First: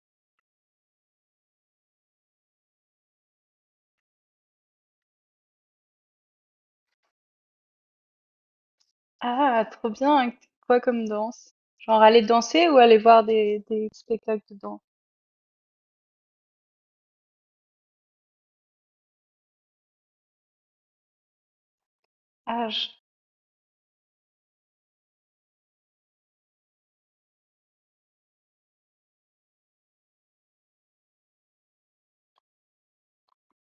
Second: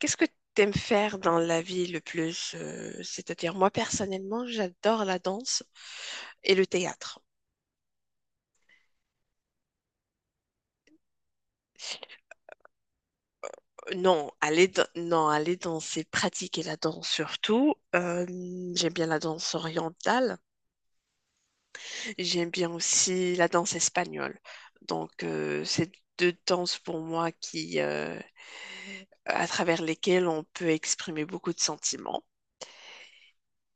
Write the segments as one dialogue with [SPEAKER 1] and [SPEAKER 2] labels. [SPEAKER 1] Qu'est-ce que tu aimes faire dans la vie le plus? C'est-à-dire, moi personnellement, j'adore la danse et le théâtre.
[SPEAKER 2] Ah, trop bien! Quoi comme danse? Genre aller danser ou aller voir des
[SPEAKER 1] Non,
[SPEAKER 2] spectacles de
[SPEAKER 1] aller,
[SPEAKER 2] danse?
[SPEAKER 1] non, aller danser, pratiquer la danse surtout. J'aime bien la danse orientale. J'aime
[SPEAKER 2] Ah,
[SPEAKER 1] bien
[SPEAKER 2] je-
[SPEAKER 1] aussi la danse espagnole. Donc, c'est deux danses pour moi à travers lesquelles on peut exprimer beaucoup de sentiments.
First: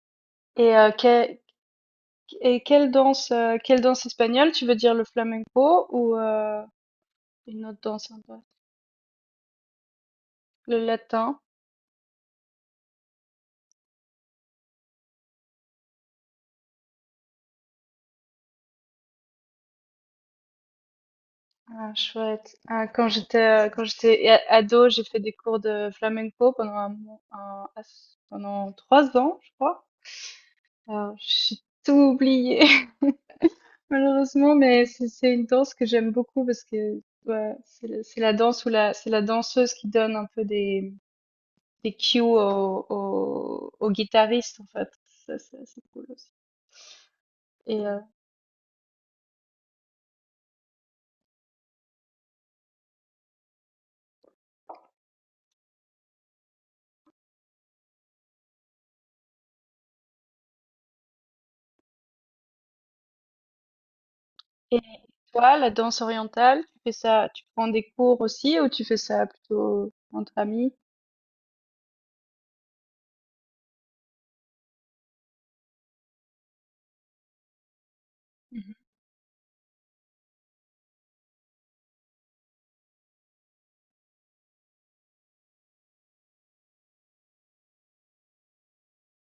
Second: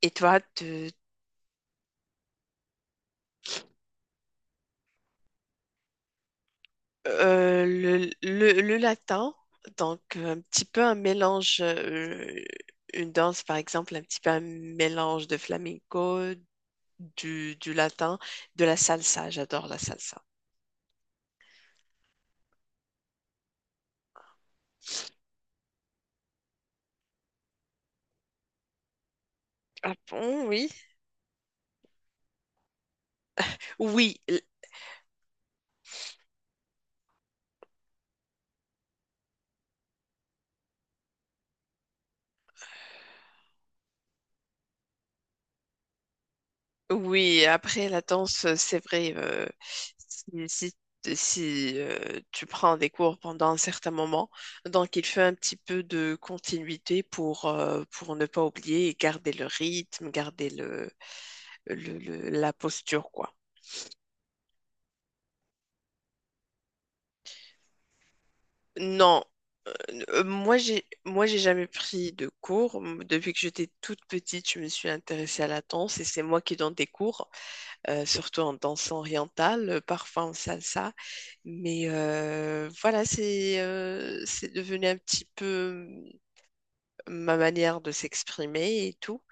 [SPEAKER 1] Et toi.
[SPEAKER 2] et, euh, que- et quelle danse espagnole? Tu veux dire le flamenco ou une
[SPEAKER 1] Euh,
[SPEAKER 2] autre
[SPEAKER 1] le,
[SPEAKER 2] danse un peu?
[SPEAKER 1] le- le latin, donc un petit
[SPEAKER 2] Le
[SPEAKER 1] peu un
[SPEAKER 2] latin?
[SPEAKER 1] mélange, une danse par exemple, un petit peu un mélange de flamenco, du latin, de la salsa, j'adore la salsa.
[SPEAKER 2] Ah, chouette. Ah, quand j'étais ado, j'ai fait des cours de flamenco pendant un, mo- un- pendant 3 ans, je crois.
[SPEAKER 1] Ah bon, oui.
[SPEAKER 2] Alors, j'ai tout oublié.
[SPEAKER 1] Oui, l-
[SPEAKER 2] Malheureusement, mais c'est une danse que j'aime beaucoup parce que ouais, c'est la danse où la c'est la danseuse qui donne un peu des cues au guitariste en fait. Ça, c'est cool aussi.
[SPEAKER 1] oui,
[SPEAKER 2] Et
[SPEAKER 1] après
[SPEAKER 2] euh,
[SPEAKER 1] la danse, c'est vrai, si, tu prends des cours pendant un certain moment, donc il fait un petit peu de continuité pour ne pas oublier et garder le rythme, garder la posture, quoi.
[SPEAKER 2] et toi, la danse orientale, tu fais ça, tu prends des cours aussi ou tu fais
[SPEAKER 1] Non,
[SPEAKER 2] ça
[SPEAKER 1] euh,
[SPEAKER 2] plutôt entre amis?
[SPEAKER 1] moi j'ai jamais pris de cours. Depuis que j'étais toute petite, je me suis intéressée à la danse et c'est moi qui donne des cours, surtout en danse orientale, parfois en salsa. Mais voilà, c'est devenu un petit peu euh, ma manière de s'exprimer et tout.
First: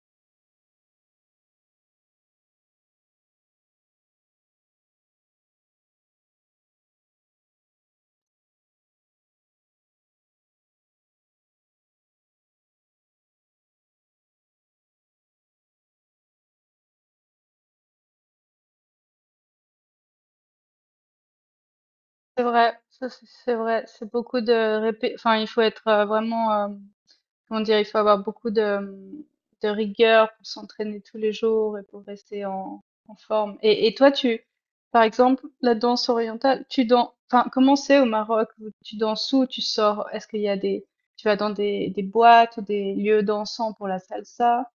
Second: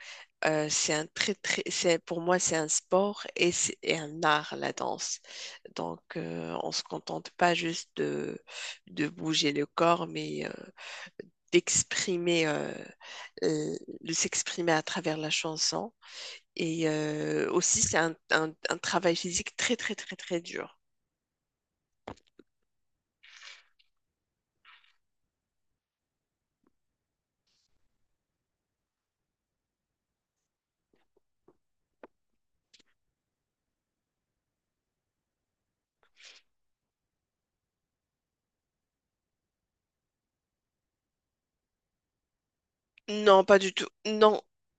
[SPEAKER 1] C'est un très, très, pour moi, c'est un sport et un art, la danse. Donc, on ne se contente pas juste de bouger le corps, mais d'exprimer, euh, euh, de s'exprimer à travers la chanson. Et aussi, c'est un travail physique très, très, très, très dur.
[SPEAKER 2] C'est vrai, ça, c'est vrai, c'est beaucoup de enfin il faut être vraiment. Comment dire? Il faut avoir beaucoup de rigueur pour s'entraîner tous les jours et pour rester en, en forme. Et toi, tu, par exemple, la danse orientale, tu danses, enfin, comment c'est au Maroc? Tu danses où? Tu sors? Est-ce qu'il y a tu vas dans des boîtes ou des lieux
[SPEAKER 1] Non, pas du
[SPEAKER 2] dansants
[SPEAKER 1] tout.
[SPEAKER 2] pour la
[SPEAKER 1] Non,
[SPEAKER 2] salsa?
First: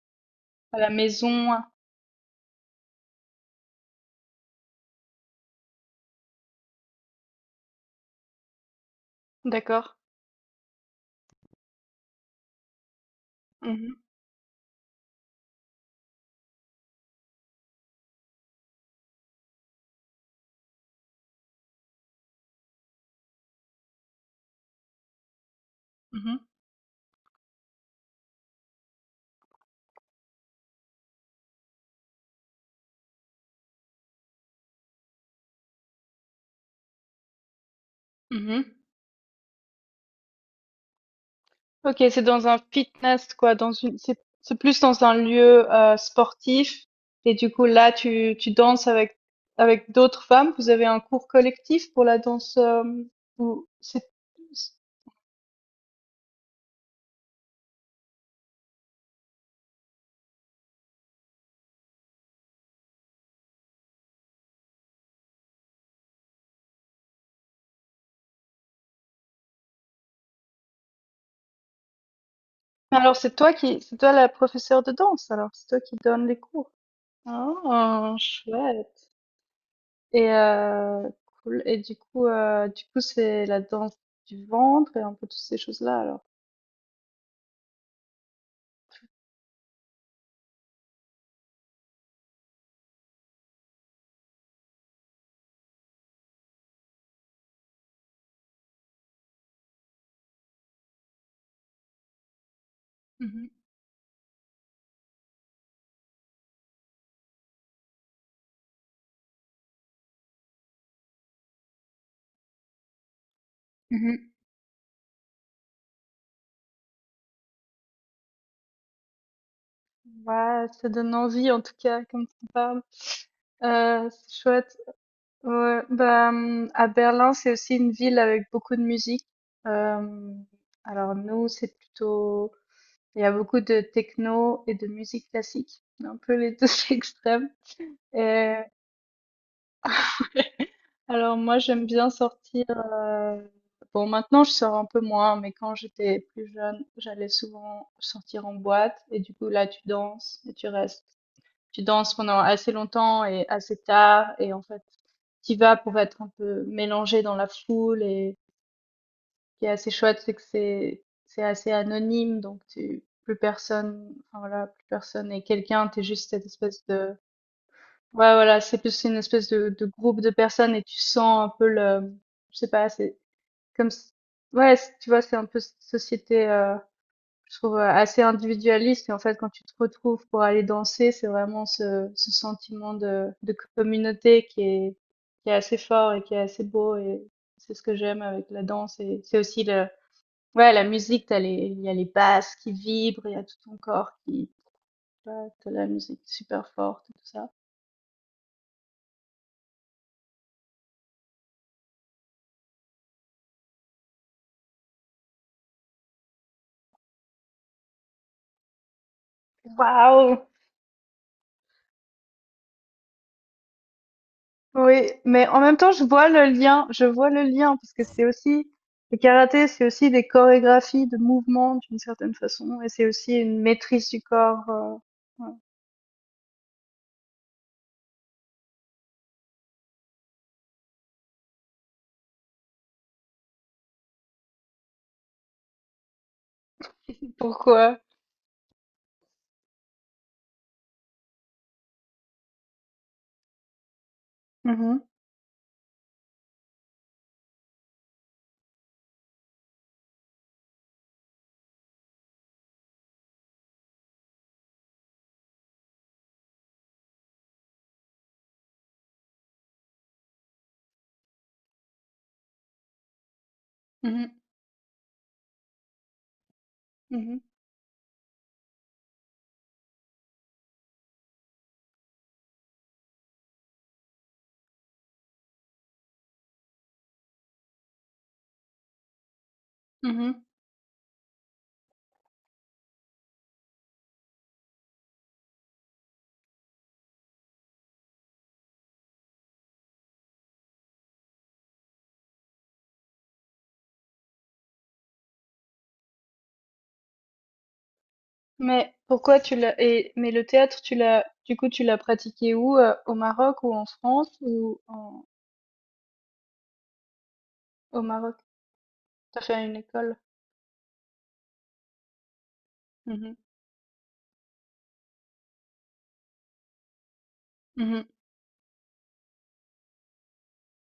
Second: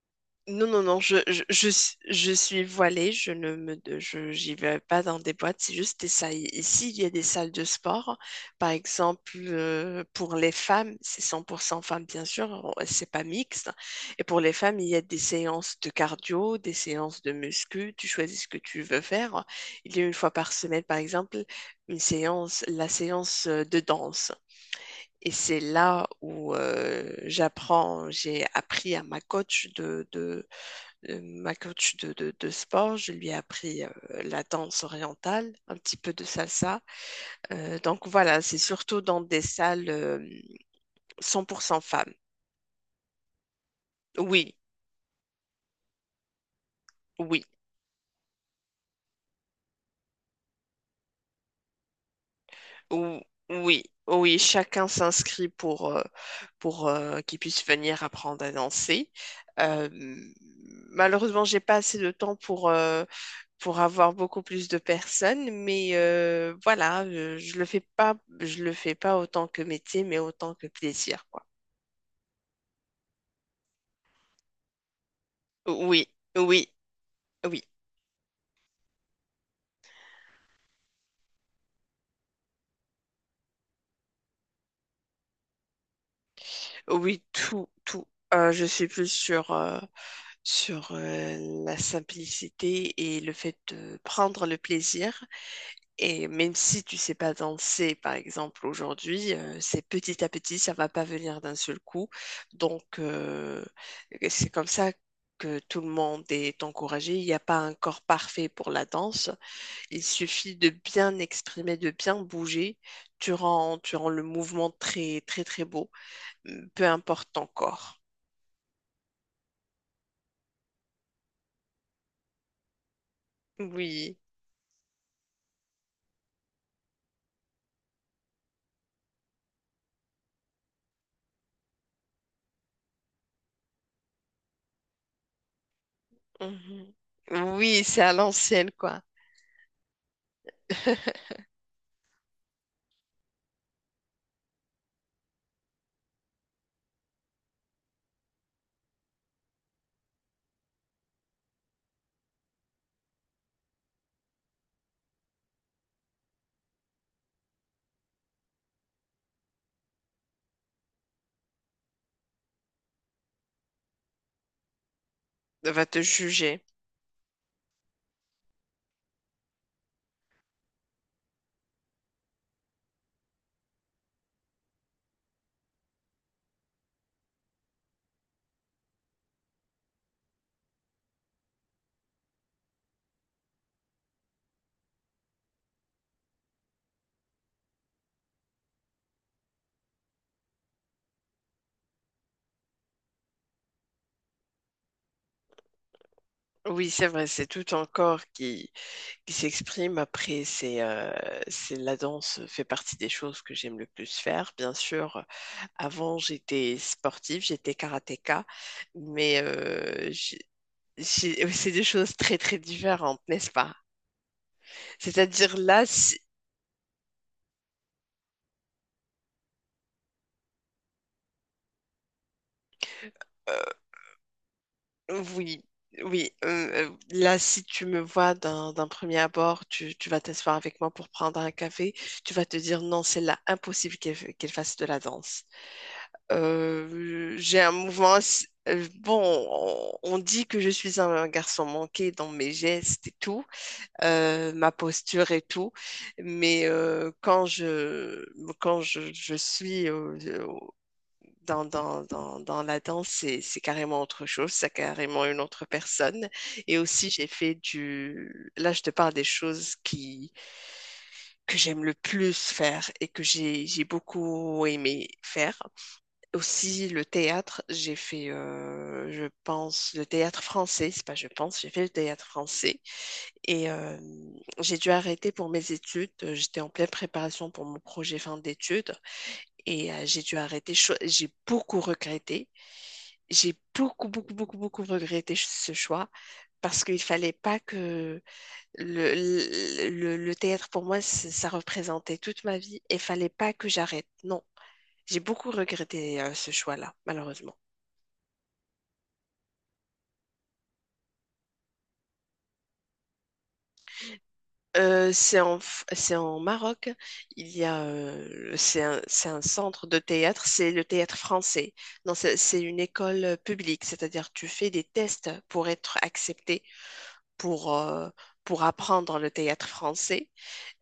[SPEAKER 1] non,
[SPEAKER 2] À
[SPEAKER 1] non,
[SPEAKER 2] la
[SPEAKER 1] non,
[SPEAKER 2] maison?
[SPEAKER 1] je suis voilée, je ne me, je, j'y vais pas dans des boîtes, c'est juste des salles. Ici, il y a des salles de sport. Par exemple,
[SPEAKER 2] D'accord.
[SPEAKER 1] pour les femmes, c'est 100% femmes, bien sûr, c'est pas mixte.
[SPEAKER 2] Mhm,
[SPEAKER 1] Et pour les femmes, il y a des séances de cardio, des séances de muscu, tu choisis ce que tu veux faire. Il y a une fois par semaine, par exemple, une séance, la séance de danse. Et c'est là où j'ai appris à ma coach de, ma coach de sport. Je lui ai appris la danse orientale, un petit peu de salsa. Donc voilà,
[SPEAKER 2] mhm,
[SPEAKER 1] c'est
[SPEAKER 2] mhm.
[SPEAKER 1] surtout dans des salles 100%
[SPEAKER 2] OK,
[SPEAKER 1] femmes.
[SPEAKER 2] c'est dans un fitness quoi, dans une c'est
[SPEAKER 1] Oui,
[SPEAKER 2] c'est plus dans un lieu, sportif, et
[SPEAKER 1] oui.
[SPEAKER 2] du coup là tu danses avec d'autres femmes? Vous avez un cours collectif pour la danse,
[SPEAKER 1] Ou-
[SPEAKER 2] ou
[SPEAKER 1] Oui,
[SPEAKER 2] c'est
[SPEAKER 1] oui,
[SPEAKER 2] c
[SPEAKER 1] chacun s'inscrit pour qu'il puisse venir apprendre à danser. Euh, Malheureusement, j'ai pas assez de temps pour avoir beaucoup plus de personnes, mais voilà, le fais pas, je le fais pas autant que métier, mais autant que plaisir, quoi.
[SPEAKER 2] alors, c'est toi qui c'est toi la professeure de danse alors? C'est toi qui
[SPEAKER 1] Oui,
[SPEAKER 2] donne les
[SPEAKER 1] oui,
[SPEAKER 2] cours?
[SPEAKER 1] oui,
[SPEAKER 2] Ah, chouette. Et cool. Et du coup, c'est la danse du ventre et un peu toutes ces choses-là alors?
[SPEAKER 1] oui, tout, tout. Je suis plus sur, sur euh, la simplicité et le fait de prendre le plaisir. Et même si tu sais pas danser, par exemple, aujourd'hui, c'est petit à petit, ça va pas venir d'un seul coup. Donc,
[SPEAKER 2] Mmh.
[SPEAKER 1] c'est comme ça que tout le monde est encouragé. Il n'y a pas un corps parfait pour la danse. Il suffit de bien exprimer, de bien bouger. Tu rends le
[SPEAKER 2] Mmh.
[SPEAKER 1] mouvement très, très, très beau, peu importe ton corps.
[SPEAKER 2] Ouais, ça donne envie en tout cas, comme tu parles.
[SPEAKER 1] Oui.
[SPEAKER 2] C'est chouette. Ouais, bah, à Berlin, c'est aussi une ville avec beaucoup de musique. Euh, alors nous, c'est plutôt... Il y a beaucoup de techno et de musique classique, un peu les deux
[SPEAKER 1] Mhm.
[SPEAKER 2] extrêmes.
[SPEAKER 1] Oui, c'est à
[SPEAKER 2] Et
[SPEAKER 1] l'ancienne, quoi.
[SPEAKER 2] alors moi, j'aime bien sortir. euh, Bon, maintenant, je sors un peu moins, mais quand j'étais plus jeune, j'allais souvent sortir en boîte. Et du coup, là, tu danses et tu restes. Tu danses pendant assez longtemps et assez tard, et en fait tu vas pour être un peu mélangé dans la foule. Et ce qui est assez chouette, c'est que c'est assez anonyme, donc tu plus personne, enfin, voilà, plus personne, et
[SPEAKER 1] Va
[SPEAKER 2] quelqu'un
[SPEAKER 1] te
[SPEAKER 2] t'es juste cette
[SPEAKER 1] juger.
[SPEAKER 2] espèce de, ouais, voilà, c'est plus une espèce de groupe de personnes, et tu sens un peu le, je sais pas, c'est comme si- ouais, tu vois, c'est un peu cette société, je trouve, assez individualiste. Et en fait, quand tu te retrouves pour aller danser, c'est vraiment ce sentiment de communauté qui est assez fort et qui est assez beau. Et c'est ce que j'aime avec la danse. Et c'est aussi ouais, la musique, il y a les basses qui vibrent, il y a tout ton corps qui, ouais, t'as la musique super
[SPEAKER 1] Oui, c'est
[SPEAKER 2] forte, et tout
[SPEAKER 1] vrai, c'est
[SPEAKER 2] ça.
[SPEAKER 1] tout ton corps qui, s'exprime. Après, c'est la danse fait partie des choses que j'aime le plus faire. Bien sûr, avant, j'étais sportive, j'étais karatéka, mais
[SPEAKER 2] Waouh!
[SPEAKER 1] j'ai- c'est des choses très, très différentes, n'est-ce pas?
[SPEAKER 2] Oui, mais
[SPEAKER 1] C'est-à-dire
[SPEAKER 2] en même
[SPEAKER 1] là,
[SPEAKER 2] temps, je
[SPEAKER 1] si-
[SPEAKER 2] vois le lien, je vois le lien, parce que c'est aussi, le karaté, c'est aussi des chorégraphies de mouvements d'une certaine façon, et c'est aussi
[SPEAKER 1] euh,
[SPEAKER 2] une maîtrise du corps. Ouais.
[SPEAKER 1] oui. Oui, là, si tu me vois d'un premier abord, tu vas t'asseoir avec moi pour prendre un café, tu vas te dire non, c'est là impossible qu'elle fasse de la danse. J'ai un
[SPEAKER 2] Pourquoi?
[SPEAKER 1] mouvement. Bon, on dit que je suis un garçon manqué dans mes gestes et tout, ma
[SPEAKER 2] Mhm,
[SPEAKER 1] posture et tout, mais je suis dans la danse, c'est carrément autre chose, c'est carrément une autre personne. Et aussi, j'ai fait du... Là, je te parle des choses que j'aime le plus faire et que j'ai
[SPEAKER 2] mhm,
[SPEAKER 1] beaucoup aimé faire. Aussi, le théâtre, j'ai fait, je pense, le théâtre français. C'est pas je pense, j'ai fait le théâtre français. Et j'ai dû arrêter pour mes études. J'étais en pleine préparation pour mon projet fin d'études. Et
[SPEAKER 2] mhm,
[SPEAKER 1] j'ai dû
[SPEAKER 2] mhm.
[SPEAKER 1] arrêter. J'ai beaucoup regretté. J'ai beaucoup, beaucoup, beaucoup, beaucoup regretté ce choix parce qu'il fallait pas que le théâtre, pour moi, ça représentait toute ma vie. Et fallait pas que j'arrête. Non. J'ai beaucoup regretté ce choix-là, malheureusement.
[SPEAKER 2] Mais, pourquoi tu l'as, et, mais le théâtre, tu l'as, du coup, tu l'as pratiqué où? Au Maroc ou en France ou
[SPEAKER 1] Euh,
[SPEAKER 2] en,
[SPEAKER 1] c'est en, F- c'est en Maroc. Il y a,
[SPEAKER 2] au Maroc?
[SPEAKER 1] c'est un
[SPEAKER 2] T'as fait une
[SPEAKER 1] centre de
[SPEAKER 2] école?
[SPEAKER 1] théâtre. C'est le théâtre français. Non, c'est une école
[SPEAKER 2] Mhm,
[SPEAKER 1] publique, c'est-à-dire tu fais des tests pour être accepté pour
[SPEAKER 2] mhm,
[SPEAKER 1] euh, pour apprendre le théâtre français.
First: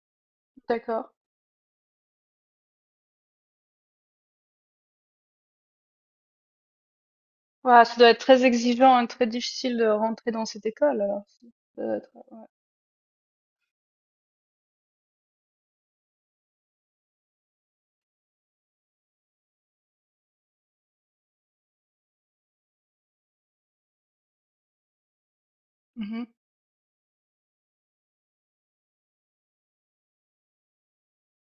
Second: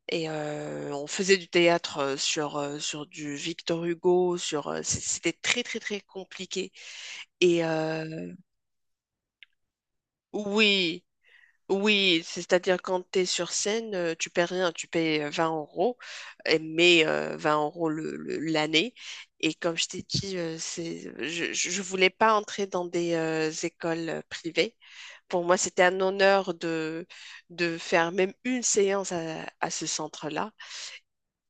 [SPEAKER 1] Et on
[SPEAKER 2] d'accord.
[SPEAKER 1] faisait du théâtre sur sur du Victor Hugo. Sur c'était très très très compliqué. Et
[SPEAKER 2] Ouah, ça doit être très exigeant et très difficile de rentrer dans cette école,
[SPEAKER 1] oui.
[SPEAKER 2] alors. Ça doit être-
[SPEAKER 1] Oui,
[SPEAKER 2] ouais.
[SPEAKER 1] c'est-à-dire quand tu es sur scène, tu paies rien, tu payes 20 euros, mais 20 euros l'année. Et comme je t'ai dit, c'est, je voulais pas entrer dans des écoles privées. Pour moi, c'était un
[SPEAKER 2] Mmh, mh.
[SPEAKER 1] honneur de faire même une séance à ce centre-là.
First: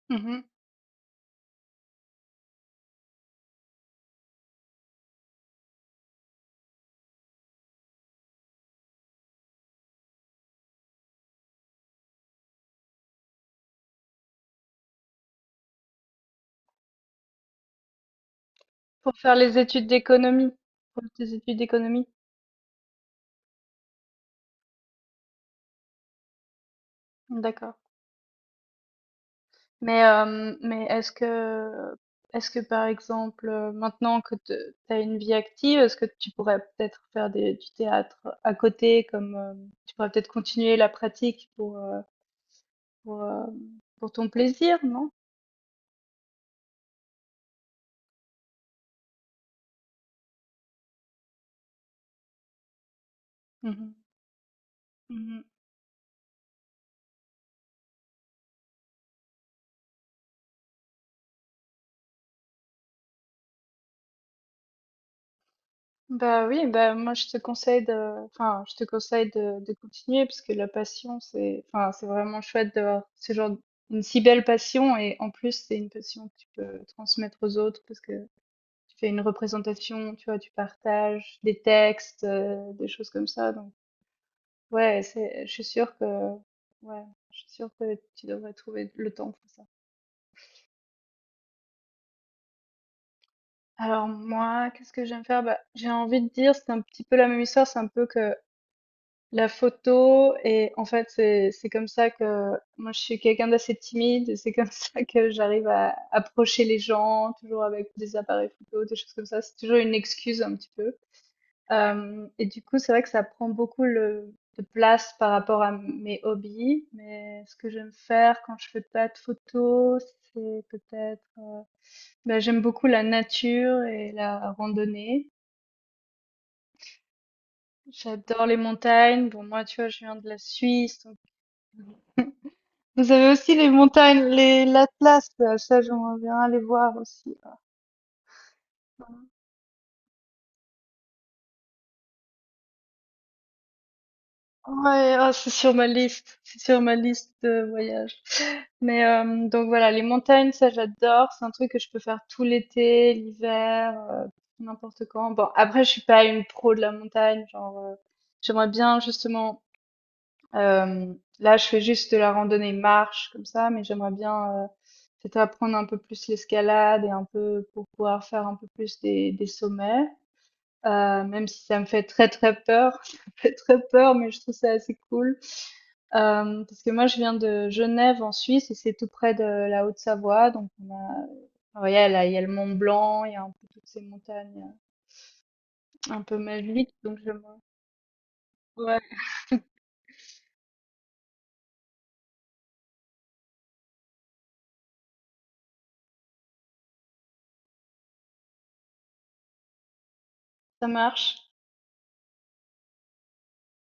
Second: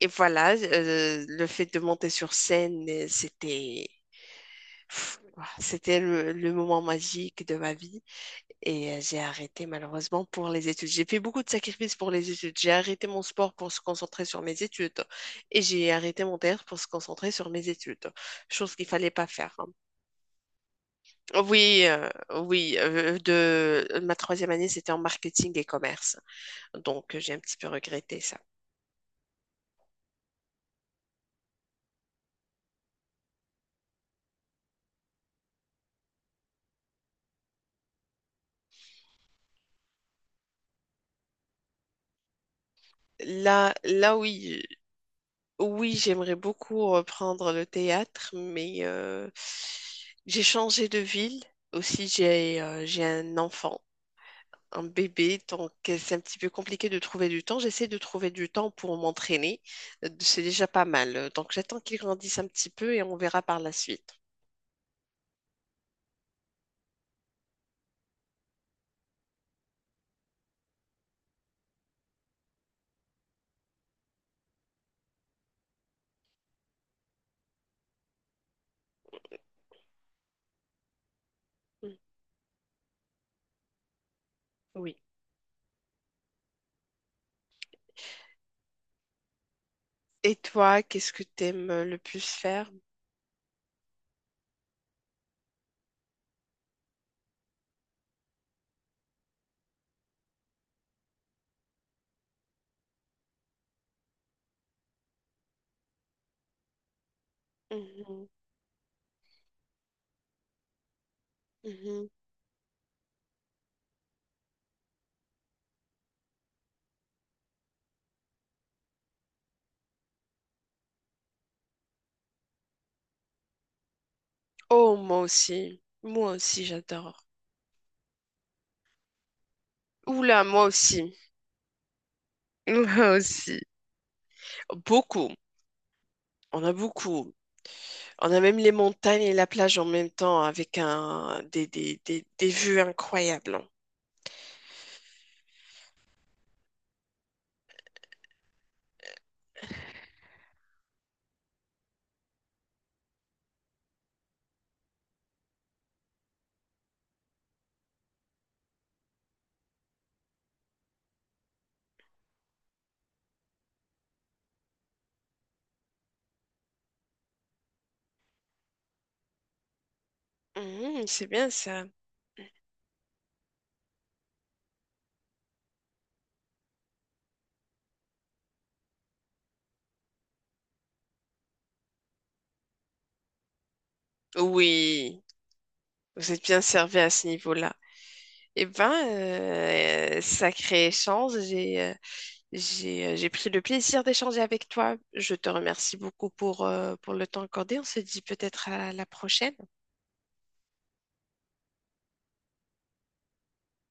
[SPEAKER 1] Et
[SPEAKER 2] Mmh.
[SPEAKER 1] voilà, le fait de monter sur scène, pff, c'était le moment magique de ma vie. Et j'ai arrêté malheureusement pour les études. J'ai fait beaucoup de sacrifices pour les études. J'ai arrêté mon sport pour se concentrer sur mes études. Et j'ai arrêté mon théâtre pour se concentrer sur mes études. Chose qu'il fallait
[SPEAKER 2] Pour
[SPEAKER 1] pas
[SPEAKER 2] faire
[SPEAKER 1] faire.
[SPEAKER 2] les
[SPEAKER 1] Hein.
[SPEAKER 2] études d'économie? Pour tes études
[SPEAKER 1] Oui,
[SPEAKER 2] d'économie?
[SPEAKER 1] oui. Ma troisième année, c'était en marketing et commerce. Donc j'ai un petit peu
[SPEAKER 2] D'accord.
[SPEAKER 1] regretté ça.
[SPEAKER 2] Mais, hem, mais est-ce que par exemple, maintenant que te tu as une vie active, est-ce que tu pourrais peut-être faire des du théâtre à côté, comme, tu pourrais peut-être continuer la pratique pour,
[SPEAKER 1] Là,
[SPEAKER 2] pour
[SPEAKER 1] là
[SPEAKER 2] ton
[SPEAKER 1] oui,
[SPEAKER 2] plaisir, non?
[SPEAKER 1] oui, j'aimerais beaucoup reprendre le théâtre, mais j'ai changé de ville. Aussi, j'ai un enfant.
[SPEAKER 2] Mmh.
[SPEAKER 1] Un bébé,
[SPEAKER 2] Mmh.
[SPEAKER 1] donc c'est un petit peu compliqué de trouver du temps. J'essaie de trouver du temps pour m'entraîner. C'est déjà pas mal. Donc j'attends qu'il grandisse un petit peu et on verra par la suite.
[SPEAKER 2] Bah oui, bah moi je te conseille de, enfin je te conseille de continuer, parce que la passion c'est, enfin c'est vraiment chouette d'avoir ce genre, une si belle passion, et en plus c'est une passion que tu peux transmettre aux autres, parce que tu fais une représentation, tu vois, tu partages des
[SPEAKER 1] Mm.
[SPEAKER 2] textes, des choses comme ça. Donc
[SPEAKER 1] Oui.
[SPEAKER 2] ouais, c'est, je suis sûre que, ouais, je suis sûre que tu devrais trouver le temps pour ça.
[SPEAKER 1] Et toi, qu'est-ce que t'aimes le plus faire?
[SPEAKER 2] Alors moi, qu'est-ce que j'aime faire? Bah j'ai envie de dire c'est un petit peu la même histoire, c'est un peu que la photo, et en fait c'est comme ça que moi je suis quelqu'un d'assez timide, et c'est comme ça que j'arrive à approcher les gens toujours avec des
[SPEAKER 1] Mhm,
[SPEAKER 2] appareils photo, des choses comme ça, c'est toujours une excuse un petit peu.
[SPEAKER 1] mhm.
[SPEAKER 2] Et du coup c'est vrai que ça prend beaucoup de place par rapport à mes hobbies, mais ce que j'aime faire quand je fais pas de photos, c'est peut-être ben, j'aime beaucoup la nature et la
[SPEAKER 1] Oh, moi
[SPEAKER 2] randonnée.
[SPEAKER 1] aussi. Moi aussi, j'adore.
[SPEAKER 2] J'adore les montagnes. Bon, moi, tu vois, je viens de la
[SPEAKER 1] Oula, moi aussi.
[SPEAKER 2] Suisse.
[SPEAKER 1] Moi
[SPEAKER 2] Vous avez aussi
[SPEAKER 1] aussi.
[SPEAKER 2] les montagnes, les l'Atlas,
[SPEAKER 1] Beaucoup.
[SPEAKER 2] là, ça j'aimerais bien aller
[SPEAKER 1] On a
[SPEAKER 2] voir
[SPEAKER 1] beaucoup.
[SPEAKER 2] aussi.
[SPEAKER 1] On a même les montagnes et la plage en même temps avec un, des vues incroyables.
[SPEAKER 2] Ouais, ah, c'est sur ma liste, c'est sur ma liste de voyage. Mais donc voilà, les montagnes, ça j'adore, c'est un truc que je peux faire tout l'été, l'hiver, n'importe quand. Bon, après je suis pas une pro de la montagne, genre j'aimerais bien justement, euh, là je fais juste de la randonnée marche comme ça, mais j'aimerais bien peut-être apprendre un peu plus l'escalade, et un peu pour pouvoir faire un peu plus des sommets.
[SPEAKER 1] Mhm, c'est
[SPEAKER 2] Même
[SPEAKER 1] bien
[SPEAKER 2] si ça
[SPEAKER 1] ça.
[SPEAKER 2] me fait très, très peur, ça me fait très peur, mais je trouve ça assez cool. Parce que moi je viens de Genève en Suisse, et c'est tout près de la Haute-Savoie, donc on a, enfin voilà, là, il y a le Mont Blanc, il y a un peu toutes ces montagnes,
[SPEAKER 1] Oui,
[SPEAKER 2] un
[SPEAKER 1] vous
[SPEAKER 2] peu
[SPEAKER 1] êtes bien
[SPEAKER 2] magiques,
[SPEAKER 1] servi à
[SPEAKER 2] donc
[SPEAKER 1] ce
[SPEAKER 2] je me
[SPEAKER 1] niveau-là. Eh ben,
[SPEAKER 2] ouais,
[SPEAKER 1] sacré échange, j'ai pris le plaisir d'échanger avec toi. Je te remercie beaucoup pour le temps accordé. On se dit peut-être à la prochaine.
[SPEAKER 2] ça marche.